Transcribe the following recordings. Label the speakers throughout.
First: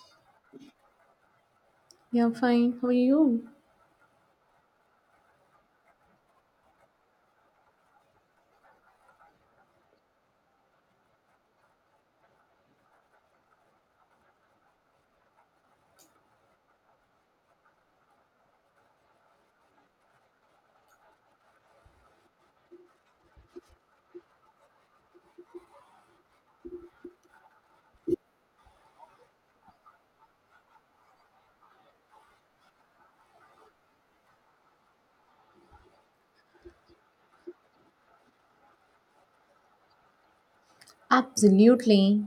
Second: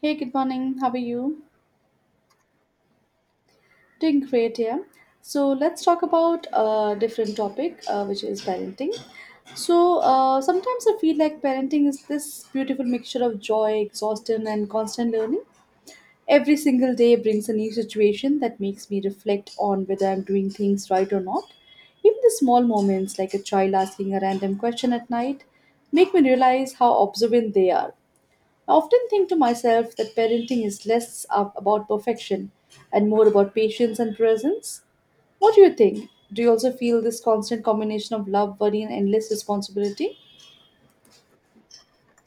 Speaker 1: Hey, good morning. How are you?
Speaker 2: Yeah, fine. How are you?
Speaker 1: Doing great, yeah. So let's talk about a different topic, which is parenting. So sometimes I feel like parenting is this beautiful mixture of joy, exhaustion, and constant learning. Every single day brings a new situation that makes me reflect on whether I'm doing things right or not. Even the small moments, like a child asking a random question at night, make me realize how observant they are. I often think to myself that parenting is less up about perfection and more about patience and presence. What do you think? Do you also feel this constant combination of love, worry, and endless responsibility?
Speaker 2: Absolutely.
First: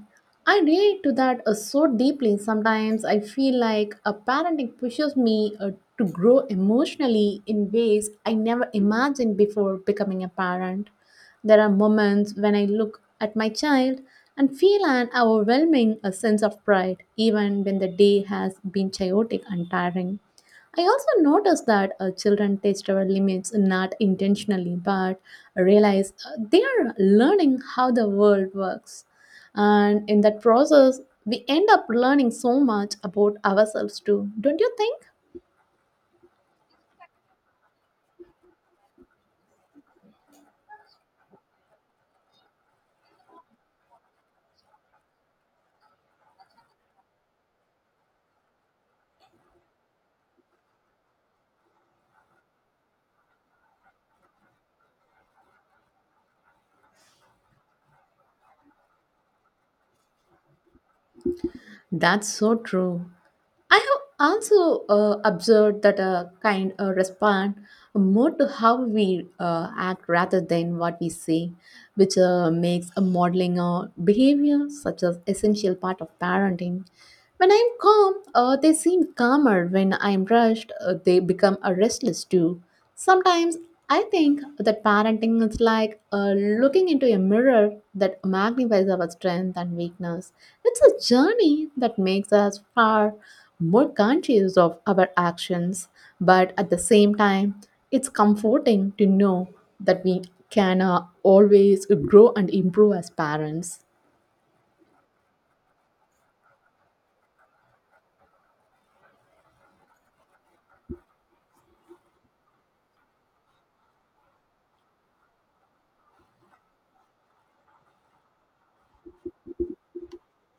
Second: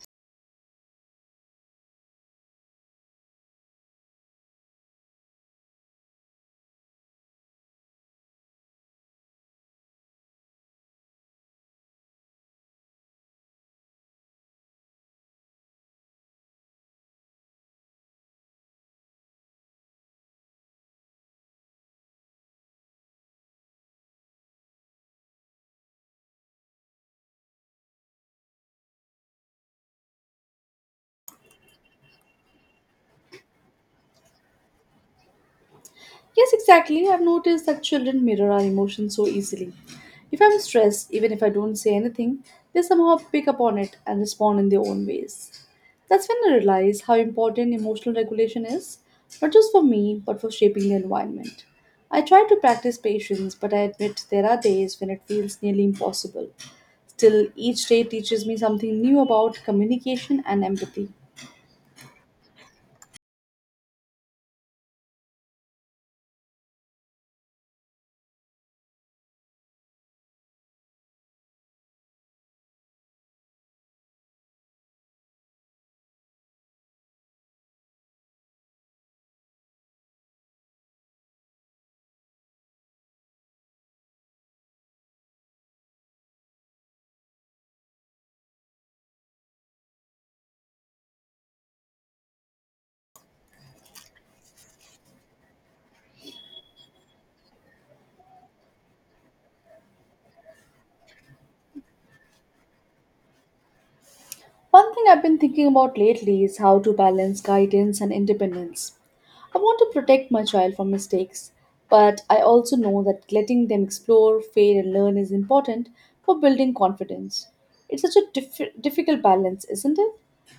Speaker 2: I relate to that so deeply. Sometimes I feel like a parenting pushes me to grow emotionally in ways I never imagined before becoming a parent. There are moments when I look at my child and feel an overwhelming sense of pride, even when the day has been chaotic and tiring. I also noticed that children test our limits not intentionally but realize they are learning how the world works. And in that process, we end up learning so much about ourselves too, don't you think?
Speaker 1: Yes, exactly. I've noticed that children mirror our emotions so easily. If I'm stressed, even if I don't say anything, they somehow pick up on it and respond in their own ways. That's when I realized how important emotional regulation is, not just for me, but for shaping the environment. I try to practice patience, but I admit there are days when it feels nearly impossible. Still, each day teaches me something new about communication and empathy.
Speaker 2: That's so true. I have also observed that a kind respond more to how we act rather than what we say, which makes a modeling or behavior such as essential part of parenting. When I'm calm, they seem calmer. When I'm rushed, they become restless too. Sometimes I think that parenting is like looking into a mirror that magnifies our strength and weakness. It's a journey that makes us far more conscious of our actions, but at the same time, it's comforting to know that we can always grow and improve as parents.
Speaker 1: One thing I've been thinking about lately is how to balance guidance and independence. I want to protect my child from mistakes, but I also know that letting them explore, fail, and learn is important for building confidence. It's such a difficult balance, isn't it?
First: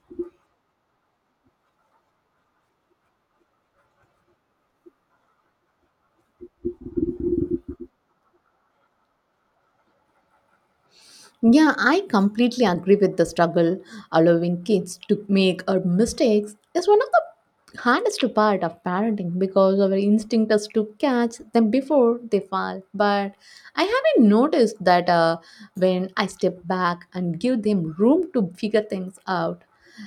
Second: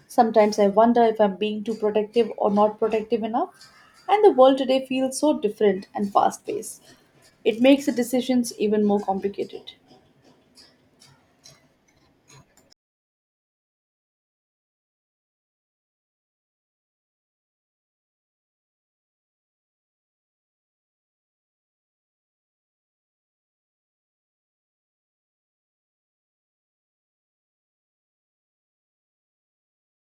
Speaker 1: Sometimes I wonder if I'm being too protective or not protective enough, and the world today feels so different and fast paced. It makes the decisions even more complicated.
Speaker 2: Yeah, I completely agree with the struggle. Allowing kids to make our mistakes is one of the hardest part of parenting because our instinct is to catch them before they fall. But I haven't noticed that when I step back and give them room to figure things out,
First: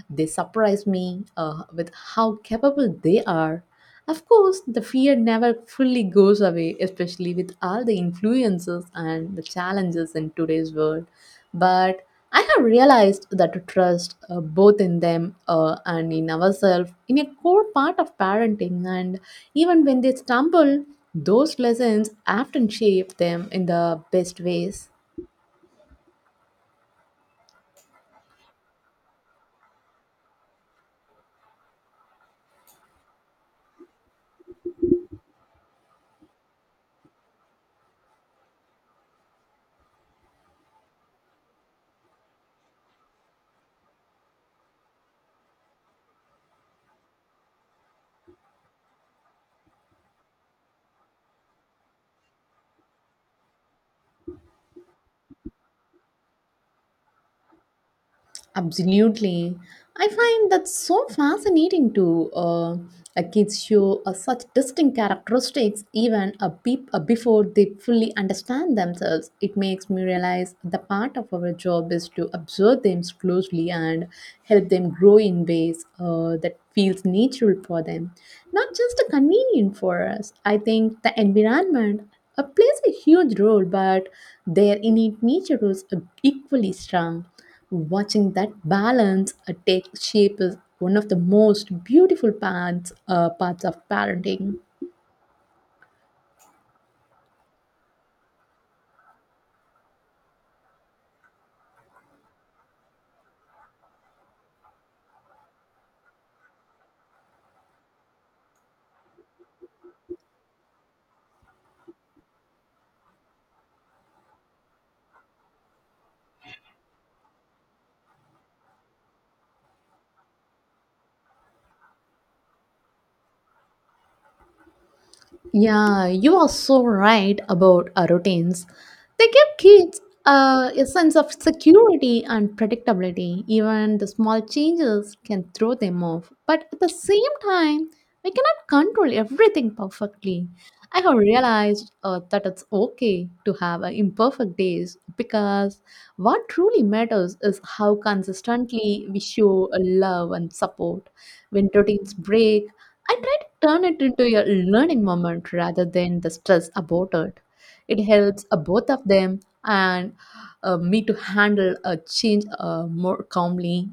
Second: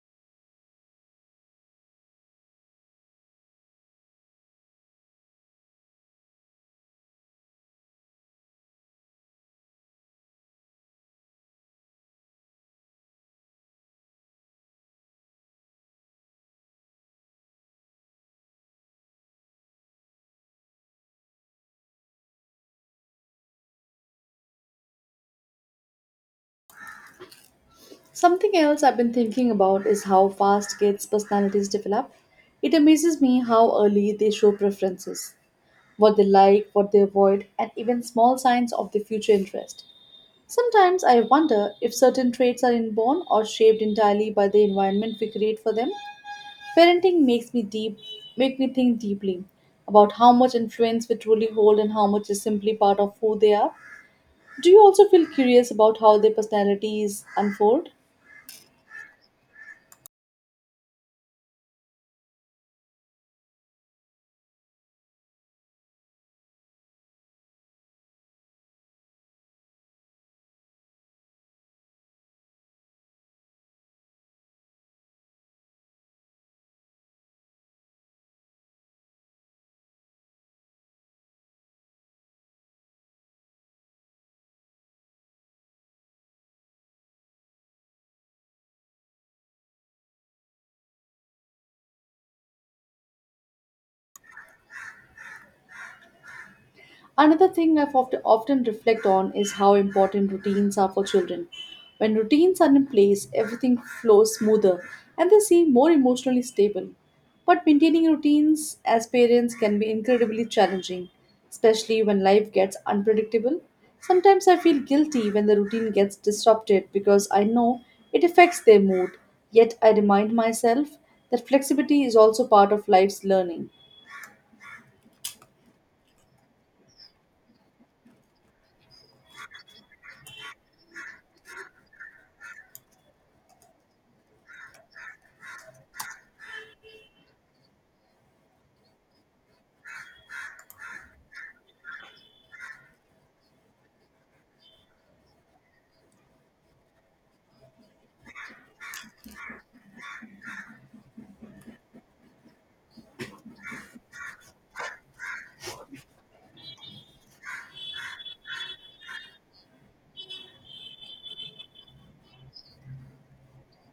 Speaker 2: they surprise me with how capable they are. Of course, the fear never fully goes away, especially with all the influences and the challenges in today's world. But I have realized that to trust both in them and in ourselves in a core part of parenting, and even when they stumble, those lessons often shape them in the best ways.
Speaker 1: Something else I've been thinking about is how fast kids' personalities develop. It amazes me how early they show preferences, what they like, what they avoid, and even small signs of their future interest. Sometimes I wonder if certain traits are inborn or shaped entirely by the environment we create for them. Parenting make me think deeply about how much influence we truly hold and how much is simply part of who they are. Do you also feel curious about how their personalities unfold?
Speaker 2: Absolutely. I find that so fascinating too. Kids show such distinct characteristics even a beep, before they fully understand themselves. It makes me realize the part of our job is to observe them closely and help them grow in ways that feels natural for them, not just a convenient for us. I think the environment plays a huge role, but their innate nature is equally strong. Watching that balance take shape is one of the most beautiful parts of parenting.
Speaker 1: Another thing I've often reflect on is how important routines are for children. When routines are in place, everything flows smoother and they seem more emotionally stable. But maintaining routines as parents can be incredibly challenging, especially when life gets unpredictable. Sometimes I feel guilty when the routine gets disrupted because I know it affects their mood, yet I remind myself that flexibility is also part of life's learning.
Speaker 2: Yeah, you are so right about our routines. They give kids a sense of security and predictability. Even the small changes can throw them off. But at the same time, we cannot control everything perfectly. I have realized that it's okay to have imperfect days because what truly matters is how consistently we show love and support. When routines break, I try to turn it into a learning moment rather than the stress about it. It helps both of them and me to handle a change more calmly.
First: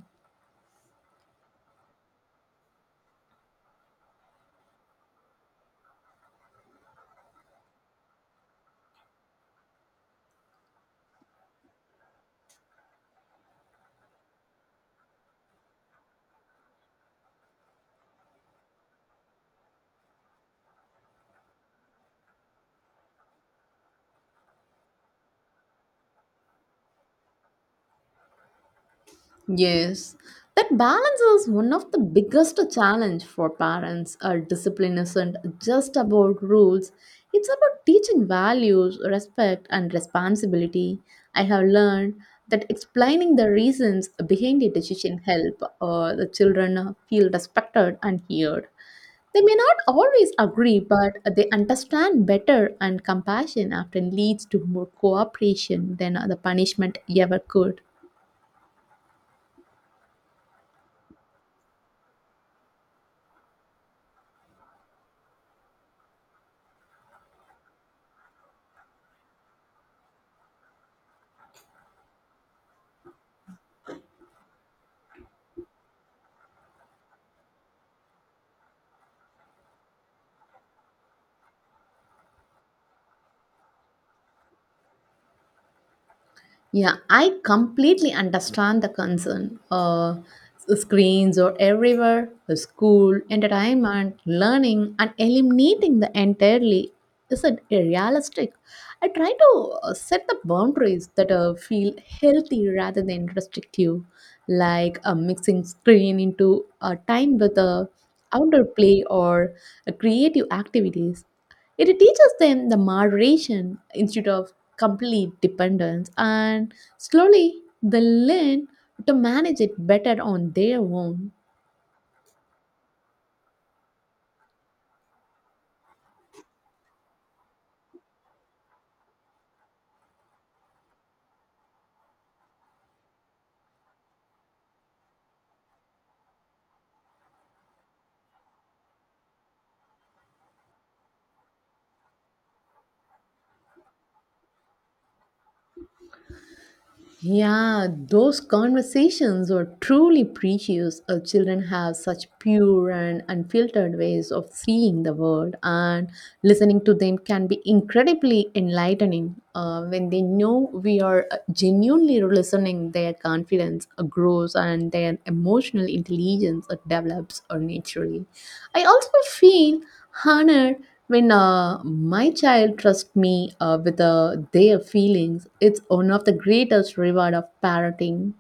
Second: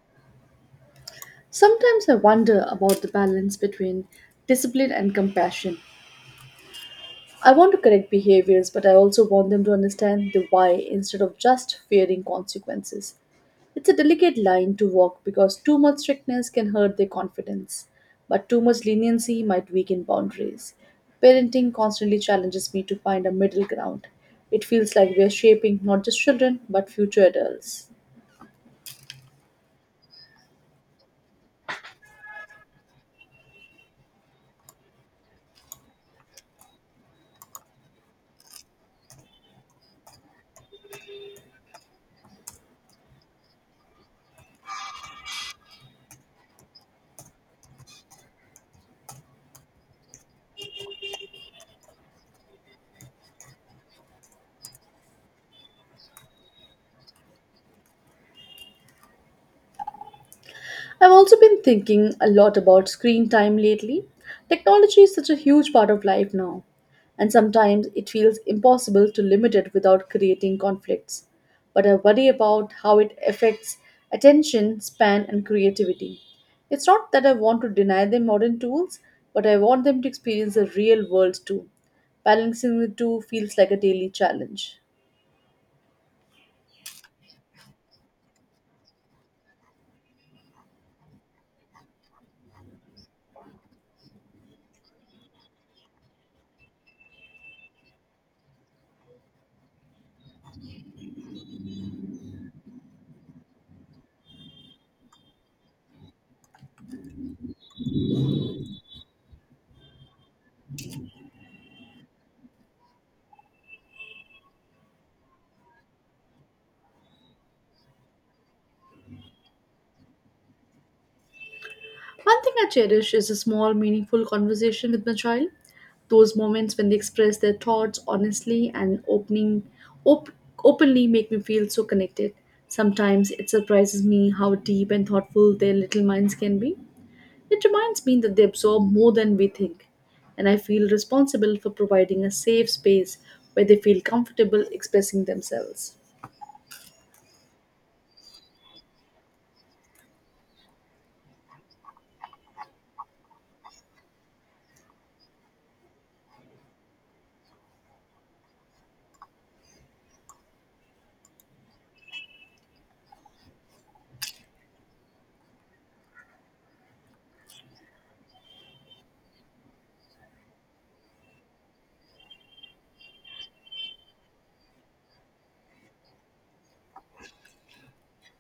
Speaker 1: Sometimes I wonder about the balance between discipline and compassion. I want to correct behaviors, but I also want them to understand the why instead of just fearing consequences. It's a delicate line to walk because too much strictness can hurt their confidence, but too much leniency might weaken boundaries. Parenting constantly challenges me to find a middle ground. It feels like we are shaping not just children, but future adults.
Speaker 2: Yes, that balance is one of the biggest challenge for parents. Our discipline isn't just about rules; it's about teaching values, respect, and responsibility. I have learned that explaining the reasons behind a decision help the children feel respected and heard. They may not always agree, but they understand better, and compassion often leads to more cooperation than the punishment ever could.
Speaker 1: I've also been thinking a lot about screen time lately. Technology is such a huge part of life now, and sometimes it feels impossible to limit it without creating conflicts. But I worry about how it affects attention, span, and creativity. It's not that I want to deny them modern tools, but I want them to experience the real world too. Balancing the two feels like a daily challenge.
Speaker 2: Yeah, I completely understand the concern. Screens are everywhere, the school, entertainment, learning, and eliminating the entirely isn't realistic. I try to set the boundaries that feel healthy rather than restrictive, like mixing screen into time with outdoor play or creative activities. It teaches them the moderation instead of complete dependence, and slowly they learn to manage it better on their own.
Speaker 1: One thing I cherish is a small, meaningful conversation with my child. Those moments when they express their thoughts honestly and op- openly make me feel so connected. Sometimes it surprises me how deep and thoughtful their little minds can be. It reminds me that they absorb more than we think, and I feel responsible for providing a safe space where they feel comfortable expressing themselves.
Speaker 2: Yeah, those conversations are truly precious. Our children have such pure and unfiltered ways of seeing the world, and listening to them can be incredibly enlightening. When they know we are genuinely listening, their confidence grows and their emotional intelligence develops naturally. I also feel. Honored when my child trusts me with their feelings. It's one of the greatest reward of parenting.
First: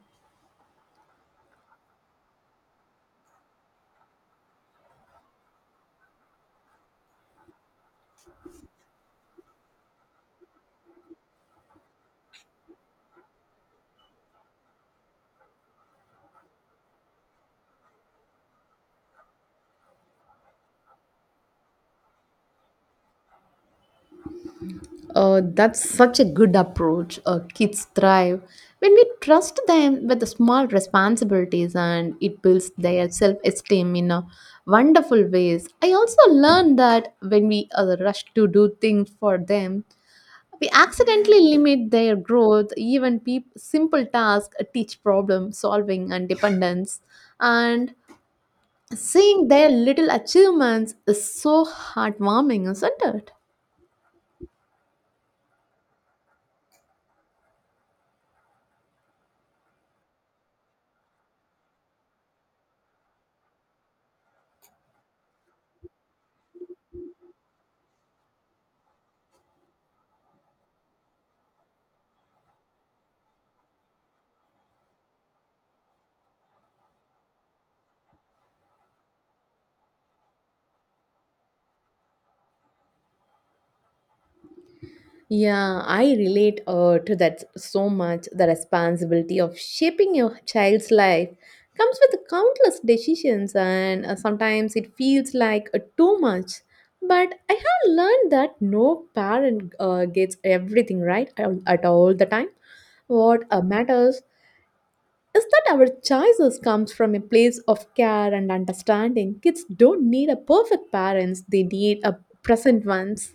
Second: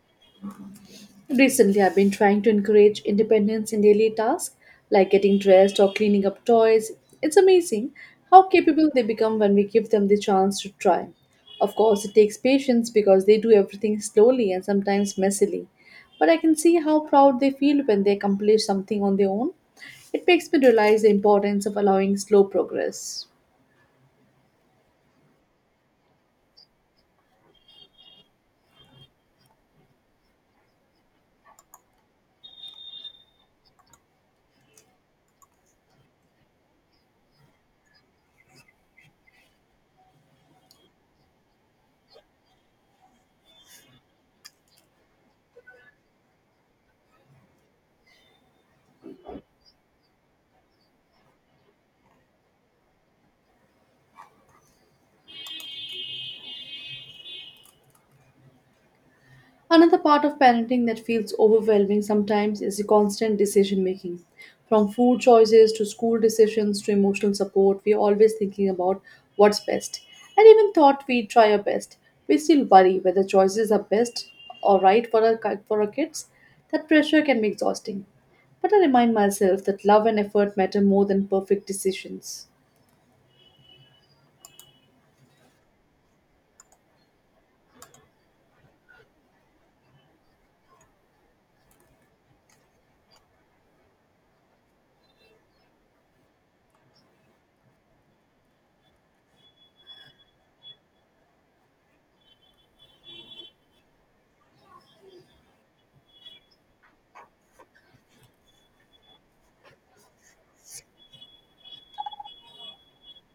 Speaker 1: Recently, I've been trying to encourage independence in daily tasks like getting dressed or cleaning up toys. It's amazing how capable they become when we give them the chance to try. Of course, it takes patience because they do everything slowly and sometimes messily. But I can see how proud they feel when they accomplish something on their own. It makes me realize the importance of allowing slow progress.
Speaker 2: That's such a good approach. Kids thrive when we trust them with the small responsibilities, and it builds their self-esteem in a wonderful ways. I also learned that when we rush to do things for them, we accidentally limit their growth even simple tasks teach problem solving and dependence and seeing their little achievements is so heartwarming, isn't it?
Speaker 1: Another part of parenting that feels overwhelming sometimes is the constant decision making. From food choices to school decisions to emotional support, we are always thinking about what's best. And even thought we try our best, we still worry whether choices are best or right for for our kids. That pressure can be exhausting. But I remind myself that love and effort matter more than perfect decisions.
Speaker 2: Yeah, I relate to that so much. The responsibility of shaping your child's life comes with countless decisions, and sometimes it feels like too much. But I have learned that no parent gets everything right at all the time. What matters is that our choices comes from a place of care and understanding. Kids don't need a perfect parents; they need a present ones.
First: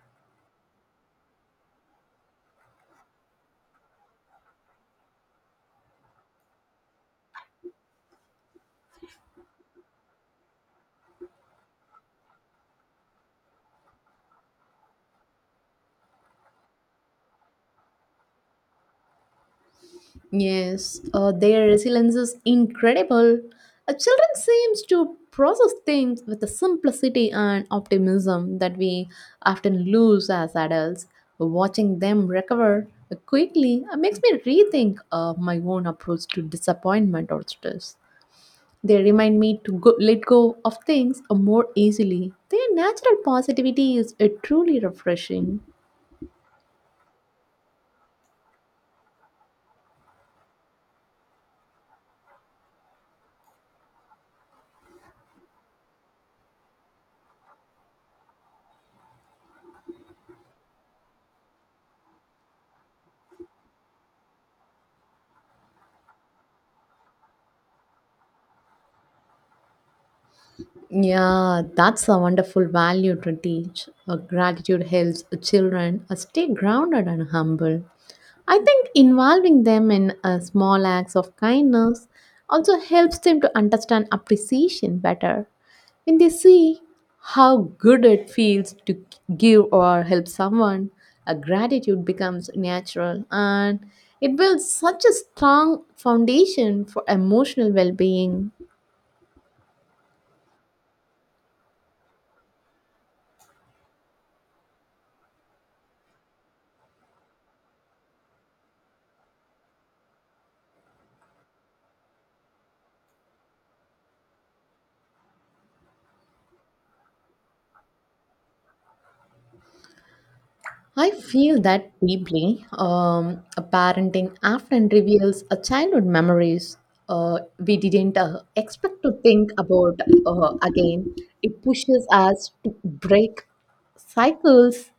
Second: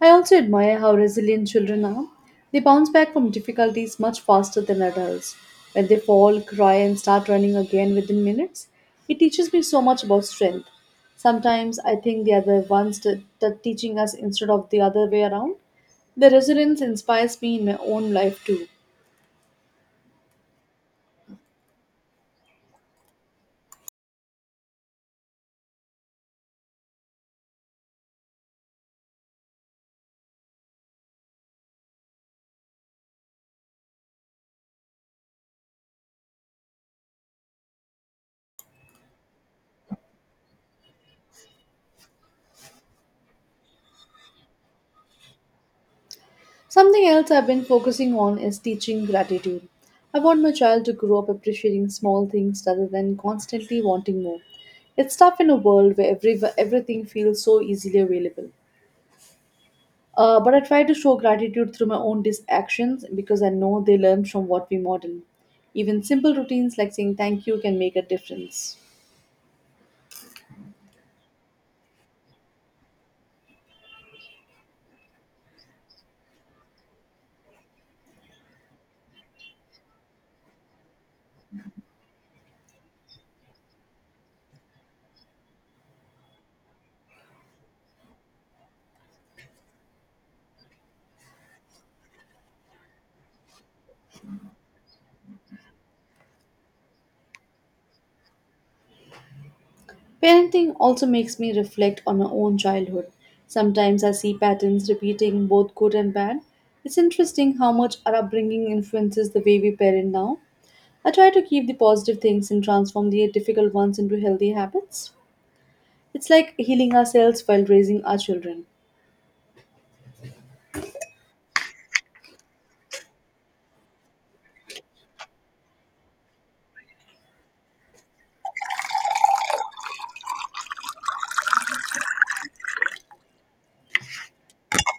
Speaker 1: I also admire how resilient children are. They bounce back from difficulties much faster than adults. When they fall, cry, and start running again within minutes, it teaches me so much about strength. Sometimes I think they are the ones that teaching us instead of the other way around. Their resilience inspires me in my own life too.
Speaker 2: Yes, their resilience is incredible. Children seems to process things with the simplicity and optimism that we often lose as adults. Watching them recover quickly makes me rethink my own approach to disappointment or stress. They remind me to go, let go of things more easily. Their natural positivity is truly refreshing.
Speaker 1: Something else I've been focusing on is teaching gratitude. I want my child to grow up appreciating small things rather than constantly wanting more. It's tough in a world where everything feels so easily available. But I try to show gratitude through my own actions because I know they learn from what we model. Even simple routines like saying thank you can make a difference.
Speaker 2: Yeah, that's a wonderful value to teach. A gratitude helps children stay grounded and humble. I think involving them in small acts of kindness also helps them to understand appreciation better. When they see how good it feels to give or help someone, a gratitude becomes natural and it builds such a strong foundation for emotional well being.
Speaker 1: Parenting also makes me reflect on my own childhood. Sometimes I see patterns repeating both good and bad. It's interesting how much our upbringing influences the way we parent now. I try to keep the positive things and transform the difficult ones into healthy habits. It's like healing ourselves while raising our children.
Speaker 2: I feel that deeply. A parenting often reveals a childhood memories we didn't expect to think about again. It pushes us to break cycles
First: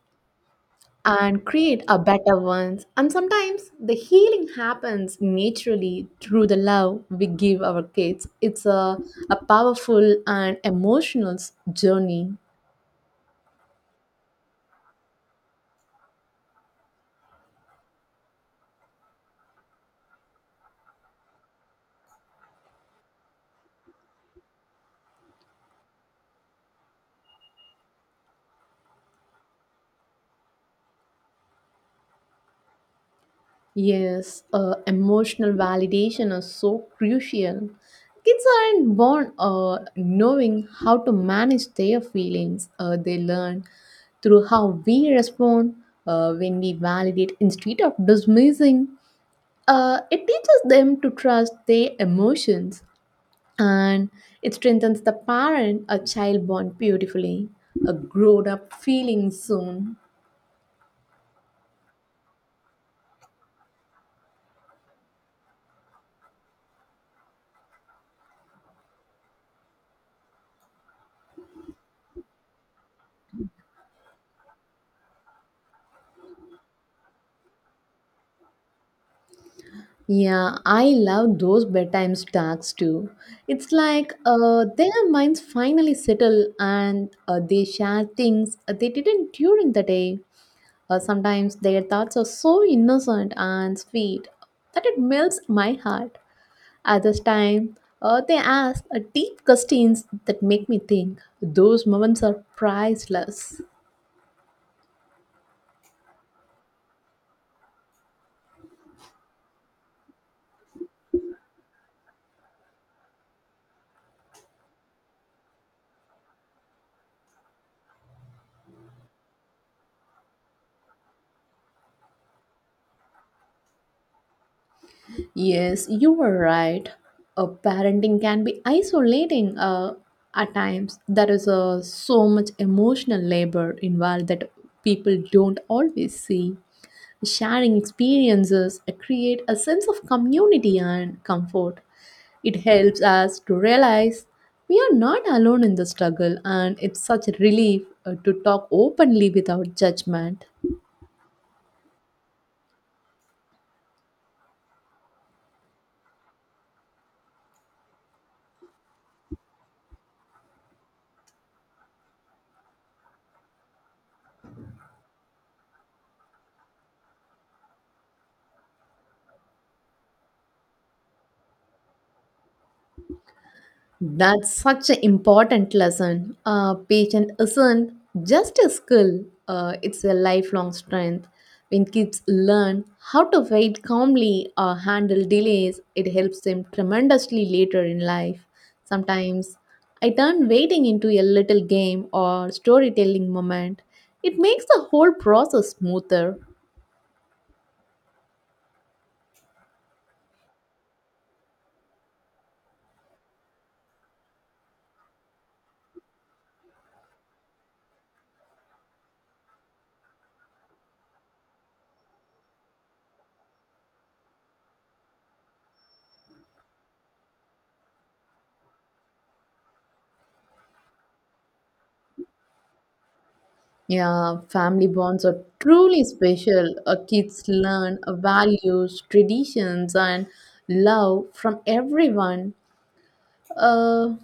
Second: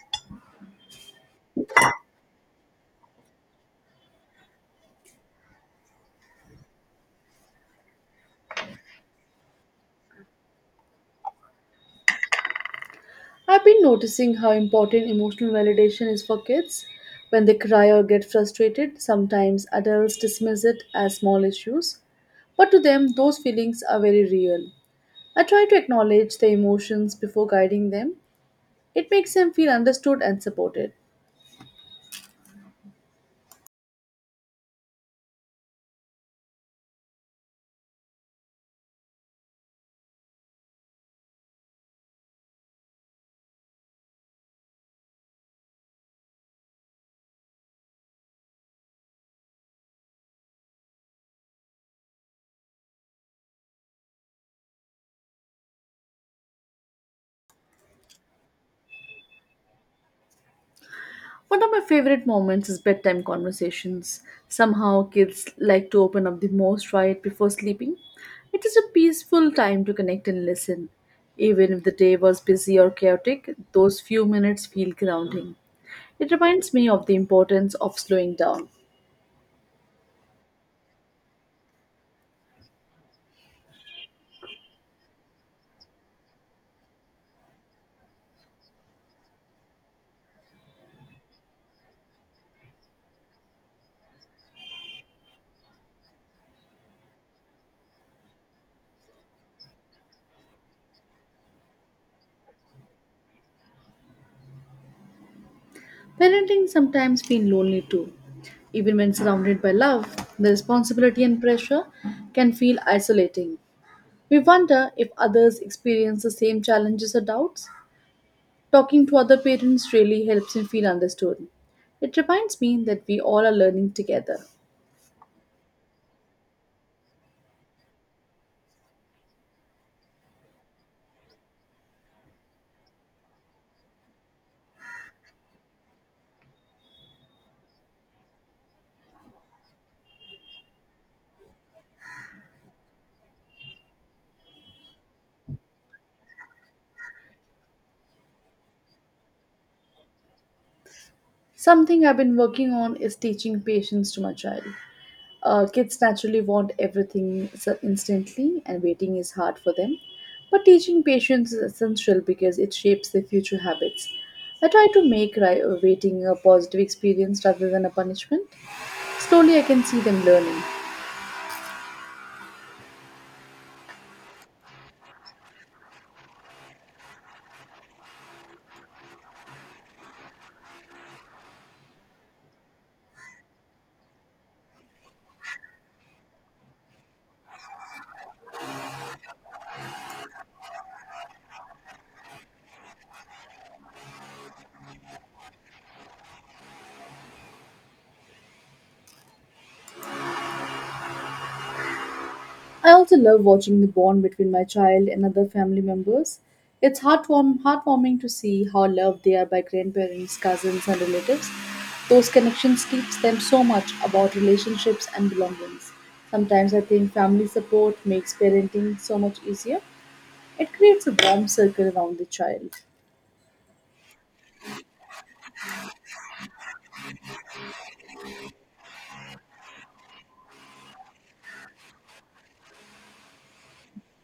Speaker 2: and create a better ones. And sometimes the healing happens naturally through the love we give our kids. It's a powerful and emotional journey.
Speaker 1: I've been noticing how important emotional validation is for kids. When they cry or get frustrated, sometimes adults dismiss it as small issues. But to them, those feelings are very real. I try to acknowledge their emotions before guiding them. It makes them feel understood and supported.
Speaker 2: Yes, emotional validation is so crucial. Kids aren't born knowing how to manage their feelings. They learn through how we respond when we validate instead of dismissing. It teaches them to trust their emotions and it strengthens the parent a child bond beautifully. A grown up feeling soon.
Speaker 1: One of my favorite moments is bedtime conversations. Somehow, kids like to open up the most right before sleeping. It is a peaceful time to connect and listen. Even if the day was busy or chaotic, those few minutes feel grounding. It reminds me of the importance of slowing down.
Speaker 2: Yeah, I love those bedtime talks too. It's like their minds finally settle and they share things they didn't during the day. Sometimes their thoughts are so innocent and sweet that it melts my heart. At this time, they ask deep questions that make me think. Those moments are priceless.
Speaker 1: Parenting sometimes feel lonely too. Even when surrounded by love, the responsibility and pressure can feel isolating. We wonder if others experience the same challenges or doubts. Talking to other parents really helps me feel understood. It reminds me that we all are learning together.
Speaker 2: Yes, you were right. Parenting can be isolating at times. There is so much emotional labor involved that people don't always see. Sharing experiences create a sense of community and comfort. It helps us to realize we are not alone in the struggle, and it's such a relief to talk openly without judgment.
Speaker 1: Something I've been working on is teaching patience to my child. Kids naturally want everything so instantly, and waiting is hard for them. But teaching patience is essential because it shapes their future habits. I try to make waiting a positive experience rather than a punishment. Slowly, I can see them learning.
Speaker 2: That's such an important lesson. Patience isn't just a skill, it's a lifelong strength. When kids learn how to wait calmly or handle delays, it helps them tremendously later in life. Sometimes I turn waiting into a little game or storytelling moment. It makes the whole process smoother.
Speaker 1: I also love watching the bond between my child and other family members. It's heartwarming to see how loved they are by grandparents, cousins, and relatives. Those connections teach them so much about relationships and belongings. Sometimes I think family support makes parenting so much easier. It creates a warm circle around the child.
Speaker 2: Yeah, family bonds are truly special. Kids learn values, traditions, and love from everyone, uh,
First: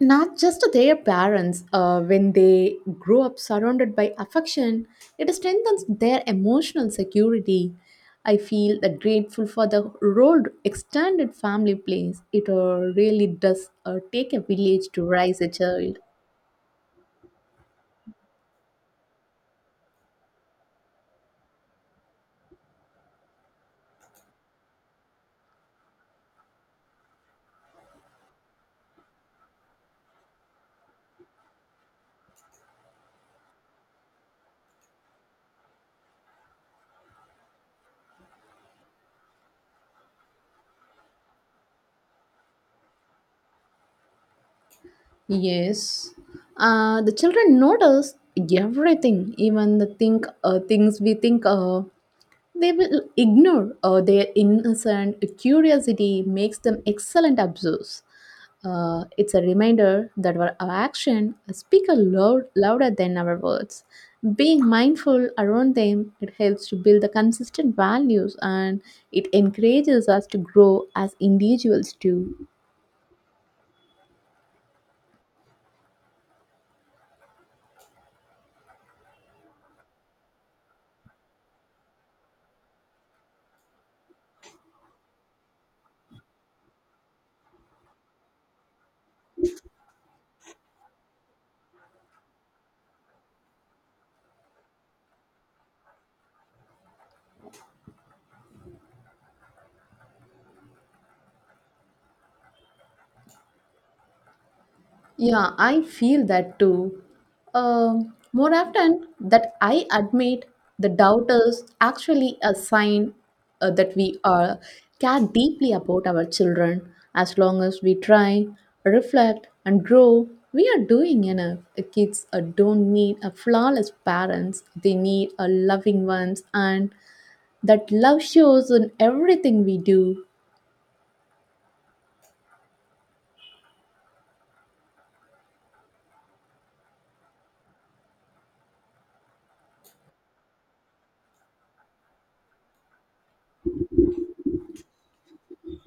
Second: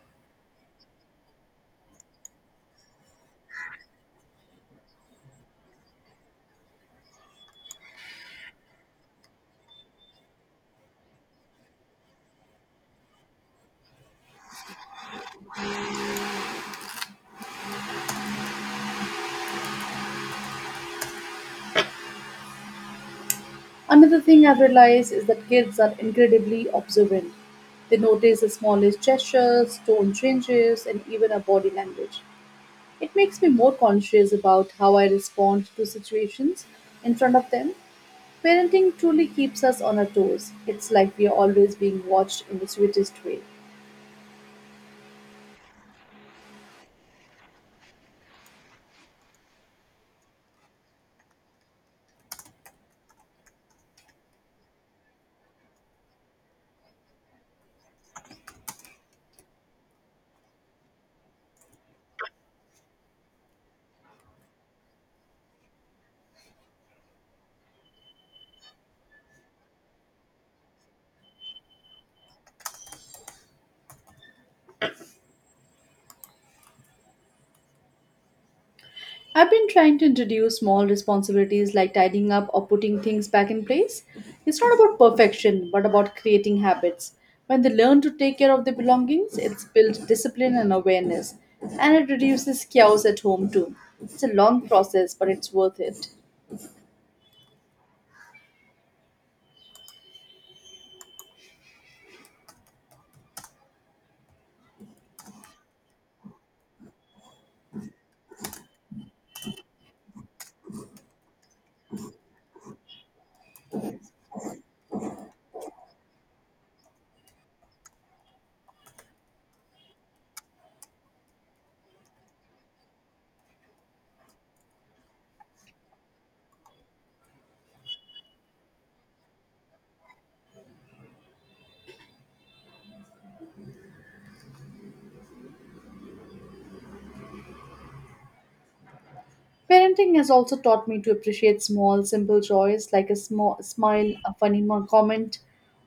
Speaker 2: not just their parents. When they grow up surrounded by affection, it strengthens their emotional security. I feel that grateful for the role extended family plays. It really does take a village to raise a child.
Speaker 1: Another thing I've realized is that kids are incredibly observant. They notice the smallest gestures, tone changes, and even our body language. It makes me more conscious about how I respond to situations in front of them. Parenting truly keeps us on our toes. It's like we are always being watched in the sweetest way.
Speaker 2: Yes. The children notice everything, even the think things we think they will ignore. Their innocent curiosity makes them excellent observers. It's a reminder that our action speak louder than our words. Being mindful around them, it helps to build the consistent values and it encourages us to grow as individuals too.
Speaker 1: I've been trying to introduce small responsibilities like tidying up or putting things back in place. It's not about perfection, but about creating habits. When they learn to take care of their belongings, it's built discipline and awareness, and it reduces chaos at home too. It's a long process, but it's worth it.
Speaker 2: Yeah, I feel that too. More often that I admit the doubt is actually a sign that we are care deeply about our children. As long as we try, reflect, and grow, we are doing enough. The kids don't need a flawless parents; they need a loving ones, and that love shows in everything we do.
Speaker 1: Parenting has also taught me to appreciate small, simple joys like a small smile, a funny comment,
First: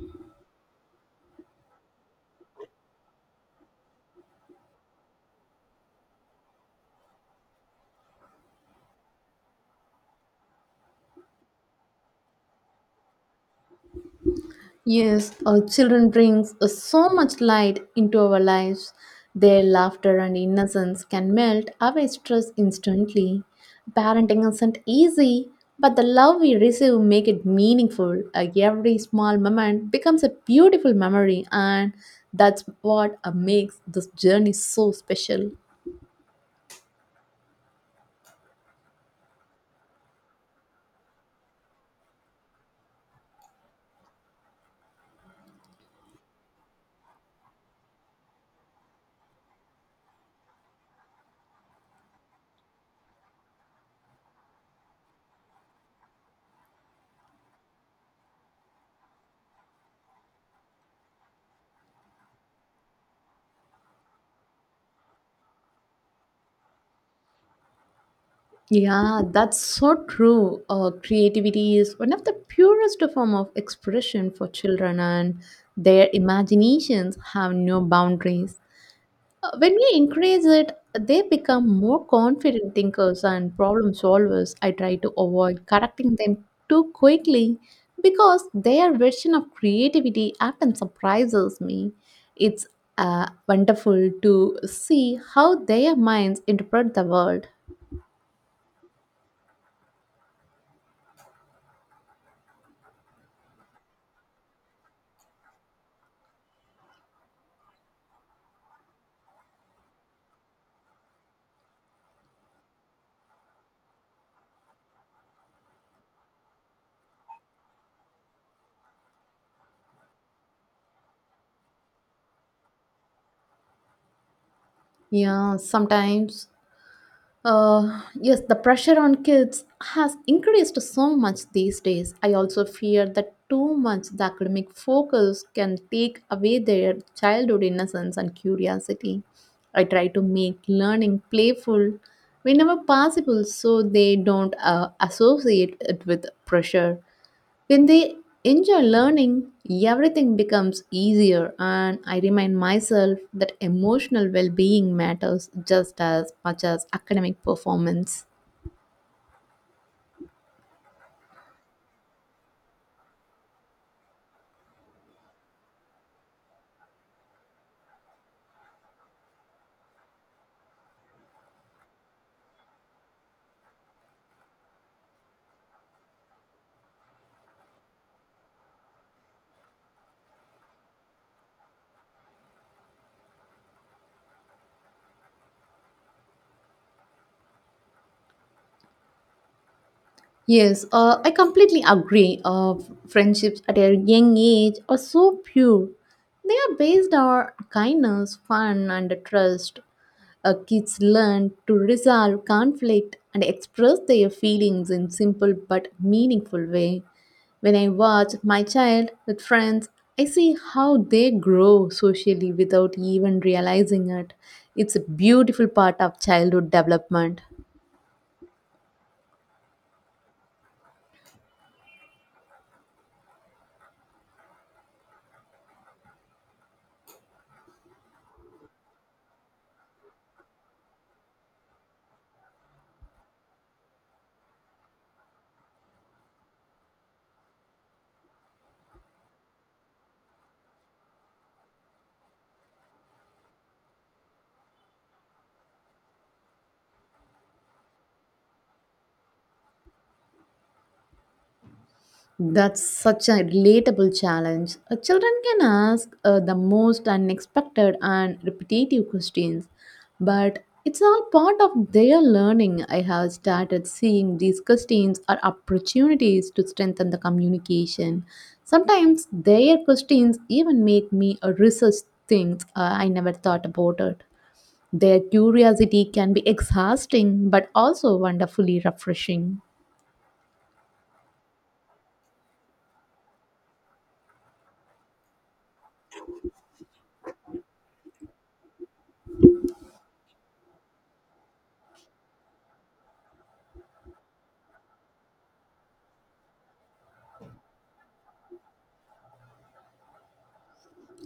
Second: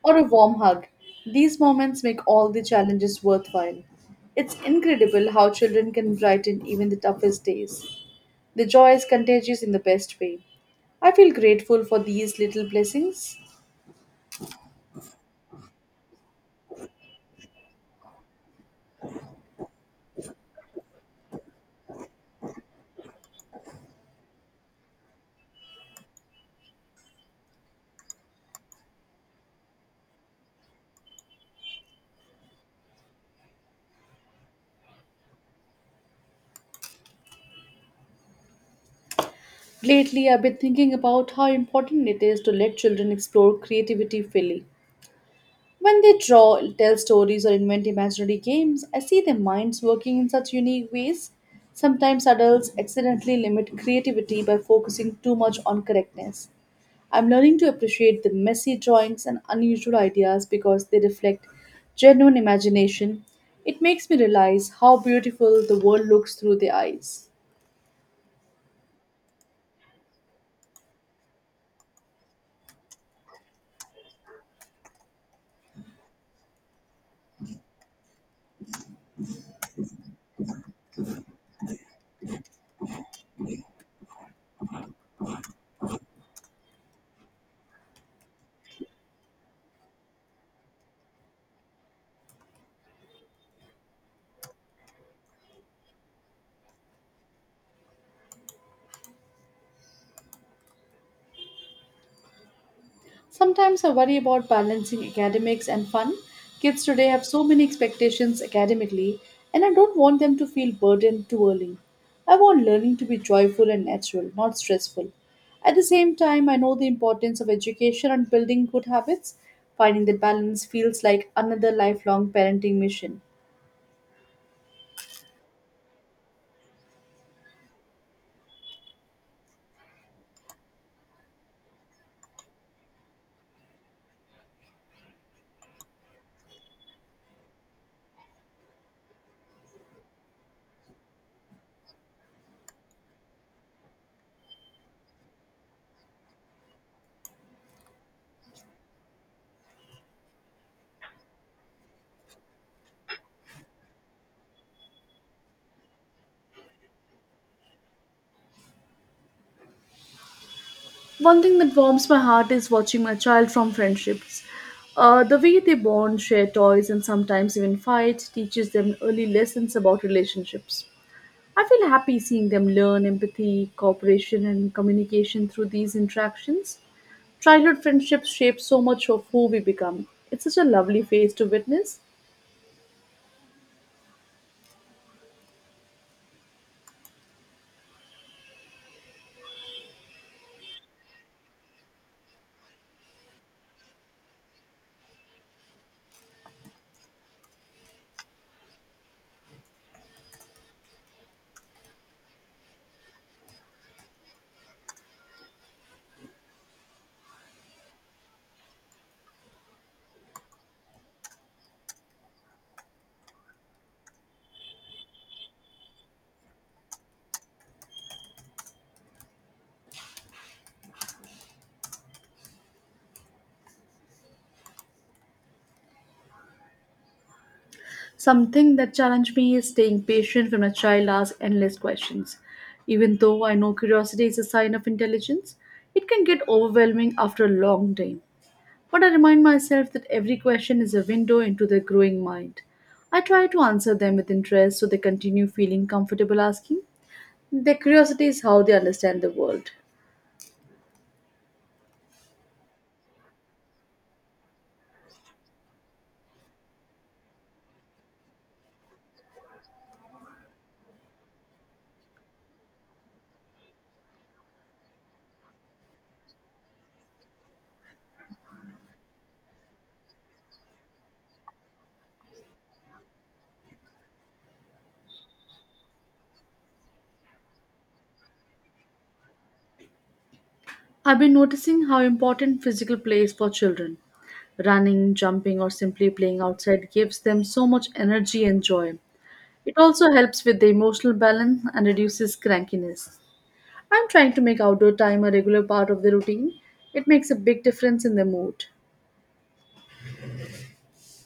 Speaker 1: or a warm hug. These moments make all the challenges worthwhile. It's incredible how children can brighten even the toughest days. The joy is contagious in the best way. I feel grateful for these little blessings.
Speaker 2: Yes, our children brings so much light into our lives. Their laughter and innocence can melt away stress instantly. Parenting isn't easy, but the love we receive make it meaningful. Every small moment becomes a beautiful memory, and that's what makes this journey so special.
Speaker 1: Lately, I've been thinking about how important it is to let children explore creativity freely. When they draw, tell stories, or invent imaginary games, I see their minds working in such unique ways. Sometimes adults accidentally limit creativity by focusing too much on correctness. I'm learning to appreciate the messy drawings and unusual ideas because they reflect genuine imagination. It makes me realize how beautiful the world looks through their eyes.
Speaker 2: Yeah, that's so true. Creativity is one of the purest form of expression for children, and their imaginations have no boundaries. When we encourage it, they become more confident thinkers and problem solvers. I try to avoid correcting them too quickly because their version of creativity often surprises me. It's wonderful to see how their minds interpret the world.
Speaker 1: Sometimes I worry about balancing academics and fun. Kids today have so many expectations academically, and I don't want them to feel burdened too early. I want learning to be joyful and natural, not stressful. At the same time, I know the importance of education and building good habits. Finding that balance feels like another lifelong parenting mission.
Speaker 2: Yeah, sometimes. Yes, the pressure on kids has increased so much these days. I also fear that too much the academic focus can take away their childhood innocence and curiosity. I try to make learning playful whenever possible so they don't associate it with pressure. When they enjoy learning, everything becomes easier, and I remind myself that emotional well being matters just as much as academic performance.
Speaker 1: One thing that warms my heart is watching my child from friendships. The way they bond, share toys, and sometimes even fight teaches them early lessons about relationships. I feel happy seeing them learn empathy, cooperation, and communication through these interactions. Childhood friendships shape so much of who we become. It's such a lovely phase to witness.
Speaker 2: Yes, I completely agree. Friendships at a young age are so pure. They are based on kindness, fun, and trust. Kids learn to resolve conflict and express their feelings in simple but meaningful way. When I watch my child with friends, I see how they grow socially without even realizing it. It's a beautiful part of childhood development.
Speaker 1: Something that challenged me is staying patient when a child asks endless questions. Even though I know curiosity is a sign of intelligence, it can get overwhelming after a long day. But I remind myself that every question is a window into their growing mind. I try to answer them with interest so they continue feeling comfortable asking. Their curiosity is how they understand the world.
Speaker 2: That's such a relatable challenge. Children can ask the most unexpected and repetitive questions, but it's all part of their learning. I have started seeing these questions are opportunities to strengthen the communication. Sometimes their questions even make me research things I never thought about it. Their curiosity can be exhausting but also wonderfully refreshing.
Speaker 1: I've been noticing how important physical play is for children. Running, jumping, or simply playing outside gives them so much energy and joy. It also helps with the emotional balance and reduces crankiness. I'm trying to make outdoor time a regular part of the routine. It makes a big difference in the mood.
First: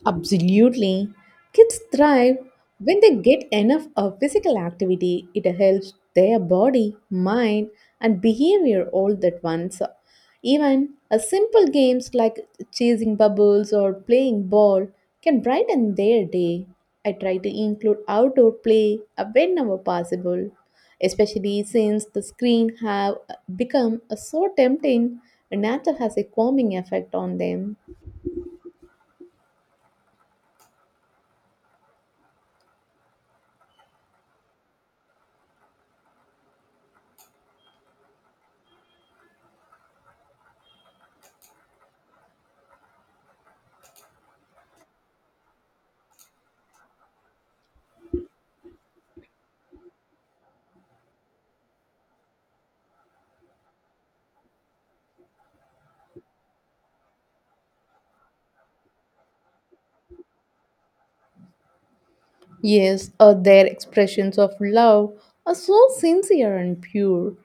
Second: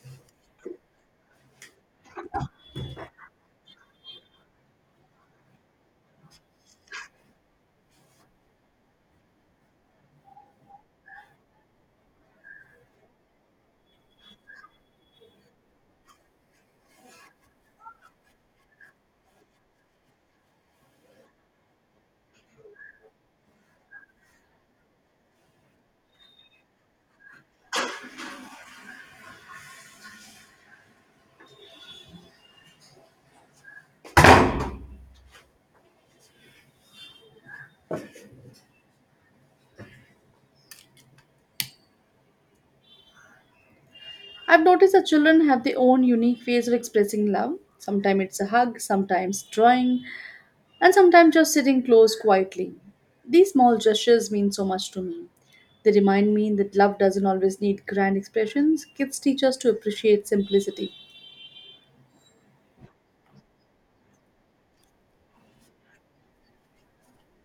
Speaker 2: Absolutely. Kids thrive when they get enough of physical activity. It helps their body, mind, and behavior all at once. Even a simple games like chasing bubbles or playing ball can brighten their day. I try to include outdoor play whenever possible, especially since the screen have become so tempting. Nature has a calming effect on them.
Speaker 1: I've noticed that children have their own unique ways of expressing love. Sometimes it's a hug, sometimes drawing, and sometimes just sitting close quietly. These small gestures mean so much to me. They remind me that love doesn't always need grand expressions. Kids teach us to appreciate simplicity.
Speaker 2: Yes, their expressions of love are so sincere and pure.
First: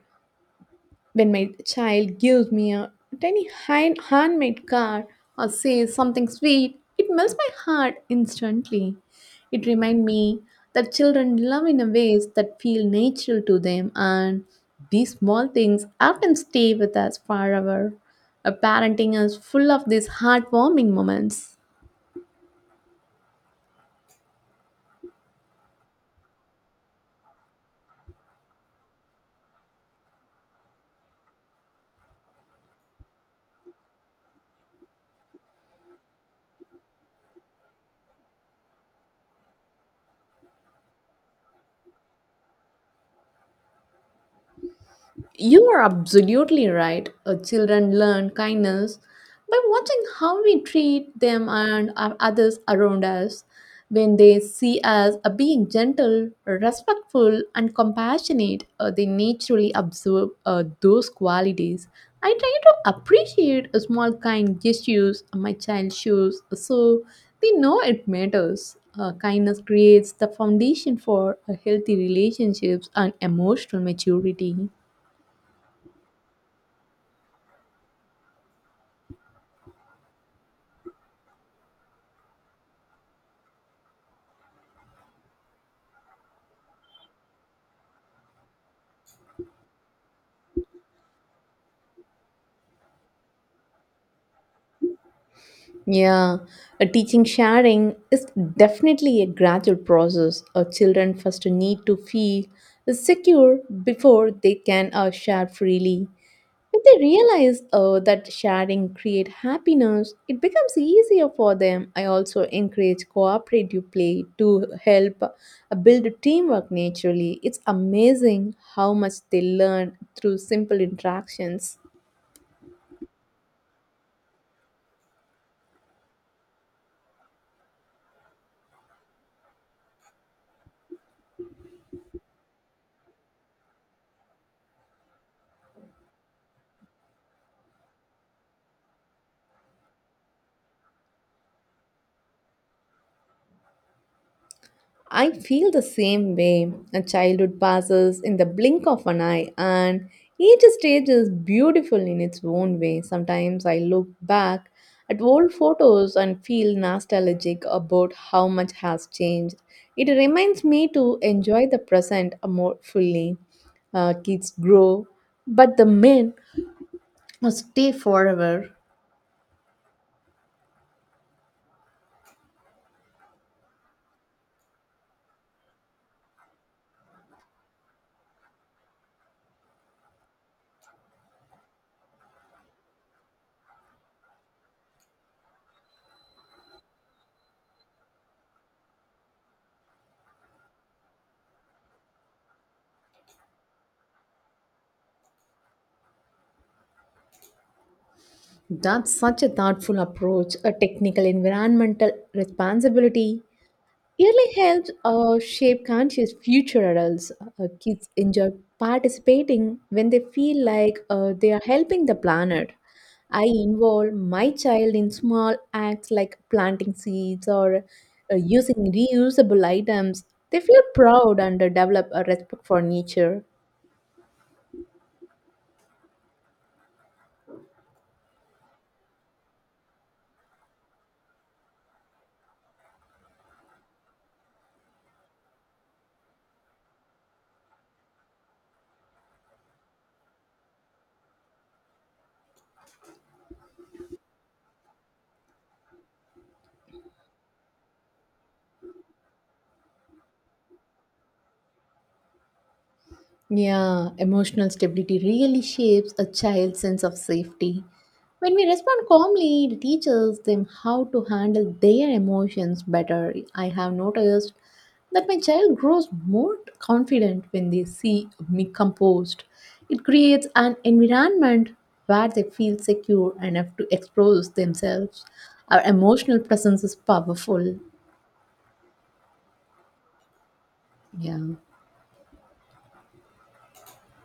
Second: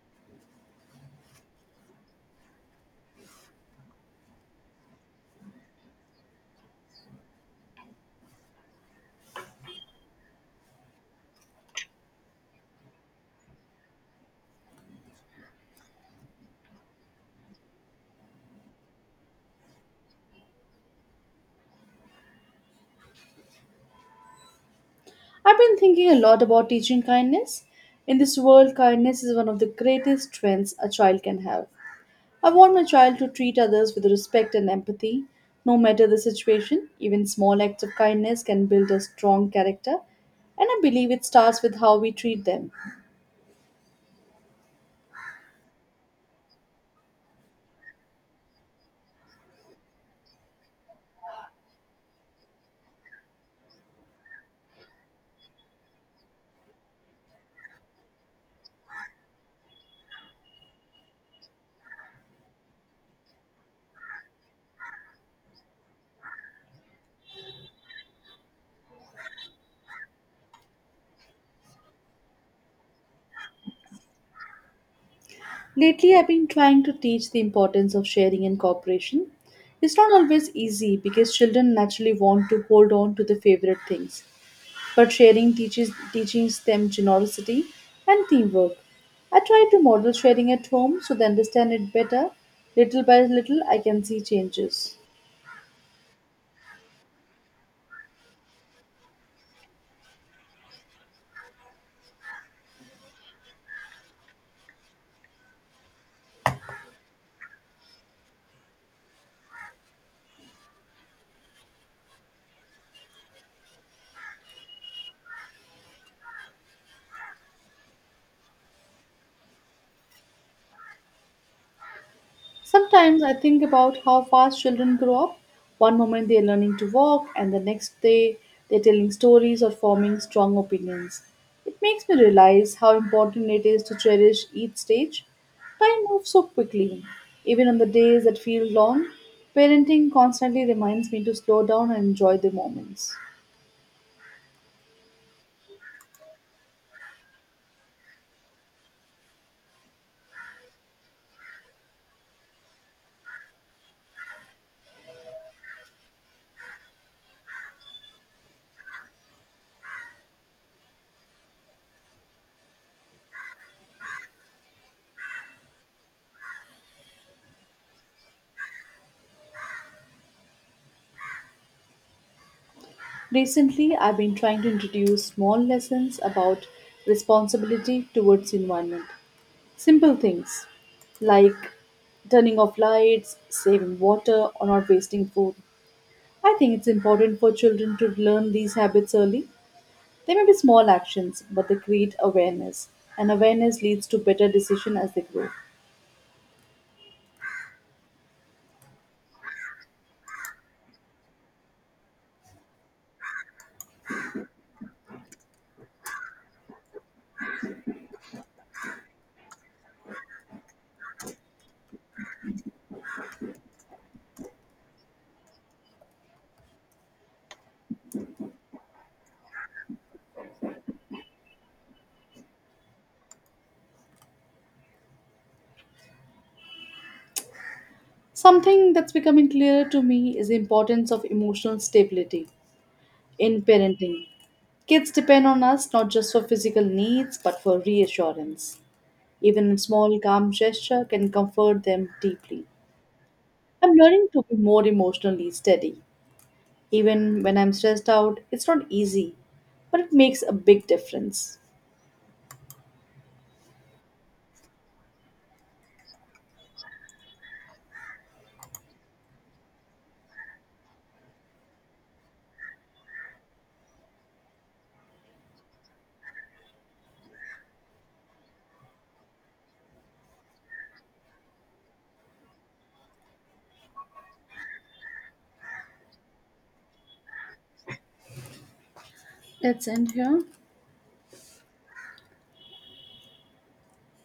Speaker 2: When my child gives me a tiny handmade card or says something sweet, it melts my heart instantly. It reminds me that children love in a ways that feel natural to them, and these small things often stay with us forever. A parenting is full of these heartwarming moments.
Speaker 1: I've been thinking a lot about teaching kindness. In this world, kindness is one of the greatest strengths a child can have. I want my child to treat others with respect and empathy, no matter the situation. Even small acts of kindness can build a strong character, and I believe it starts with how we treat them.
Speaker 2: You are absolutely right. Children learn kindness by watching how we treat them and our others around us. When they see us being gentle, respectful, and compassionate, they naturally absorb those qualities. I try to appreciate small kind gestures my child shows so they know it matters. Kindness creates the foundation for healthy relationships and emotional maturity.
Speaker 1: Lately, I've been trying to teach the importance of sharing and cooperation. It's not always easy because children naturally want to hold on to their favorite things, but sharing teaches them generosity and teamwork. I try to model sharing at home so they understand it better. Little by little, I can see changes.
Speaker 2: Yeah, a teaching sharing is definitely a gradual process. Our children first need to feel secure before they can share freely. When they realize that sharing creates happiness, it becomes easier for them. I also encourage cooperative play to help build teamwork naturally. It's amazing how much they learn through simple interactions.
Speaker 1: Sometimes I think about how fast children grow up. One moment they are learning to walk, and the next day they're telling stories or forming strong opinions. It makes me realize how important it is to cherish each stage. Time moves so quickly. Even on the days that feel long, parenting constantly reminds me to slow down and enjoy the moments.
Speaker 2: I feel the same way. A childhood passes in the blink of an eye, and each stage is beautiful in its own way. Sometimes I look back at old photos and feel nostalgic about how much has changed. It reminds me to enjoy the present more fully. Kids grow, but the men or stay forever.
Speaker 1: Recently, I've been trying to introduce small lessons about responsibility towards the environment. Simple things like turning off lights, saving water, or not wasting food. I think it's important for children to learn these habits early. They may be small actions, but they create awareness, and awareness leads to better decision as they grow.
Speaker 2: That's such a thoughtful approach, a technical environmental responsibility Yearly helps shape conscious future adults. Kids enjoy participating when they feel like they are helping the planet. I involve my child in small acts like planting seeds or using reusable items. They feel proud and develop a respect for nature.
Speaker 1: Something that's becoming clearer to me is the importance of emotional stability in parenting. Kids depend on us not just for physical needs but for reassurance. Even a small calm gesture can comfort them deeply. I'm learning to be more emotionally steady. Even when I'm stressed out, it's not easy, but it makes a big difference.
Speaker 2: Yeah, emotional stability really shapes a child's sense of safety. When we respond calmly, it teaches them how to handle their emotions better. I have noticed that my child grows more confident when they see me composed. It creates an environment where they feel secure enough to express themselves. Our emotional presence is powerful.
Speaker 1: Let's end here.
Speaker 2: Yeah.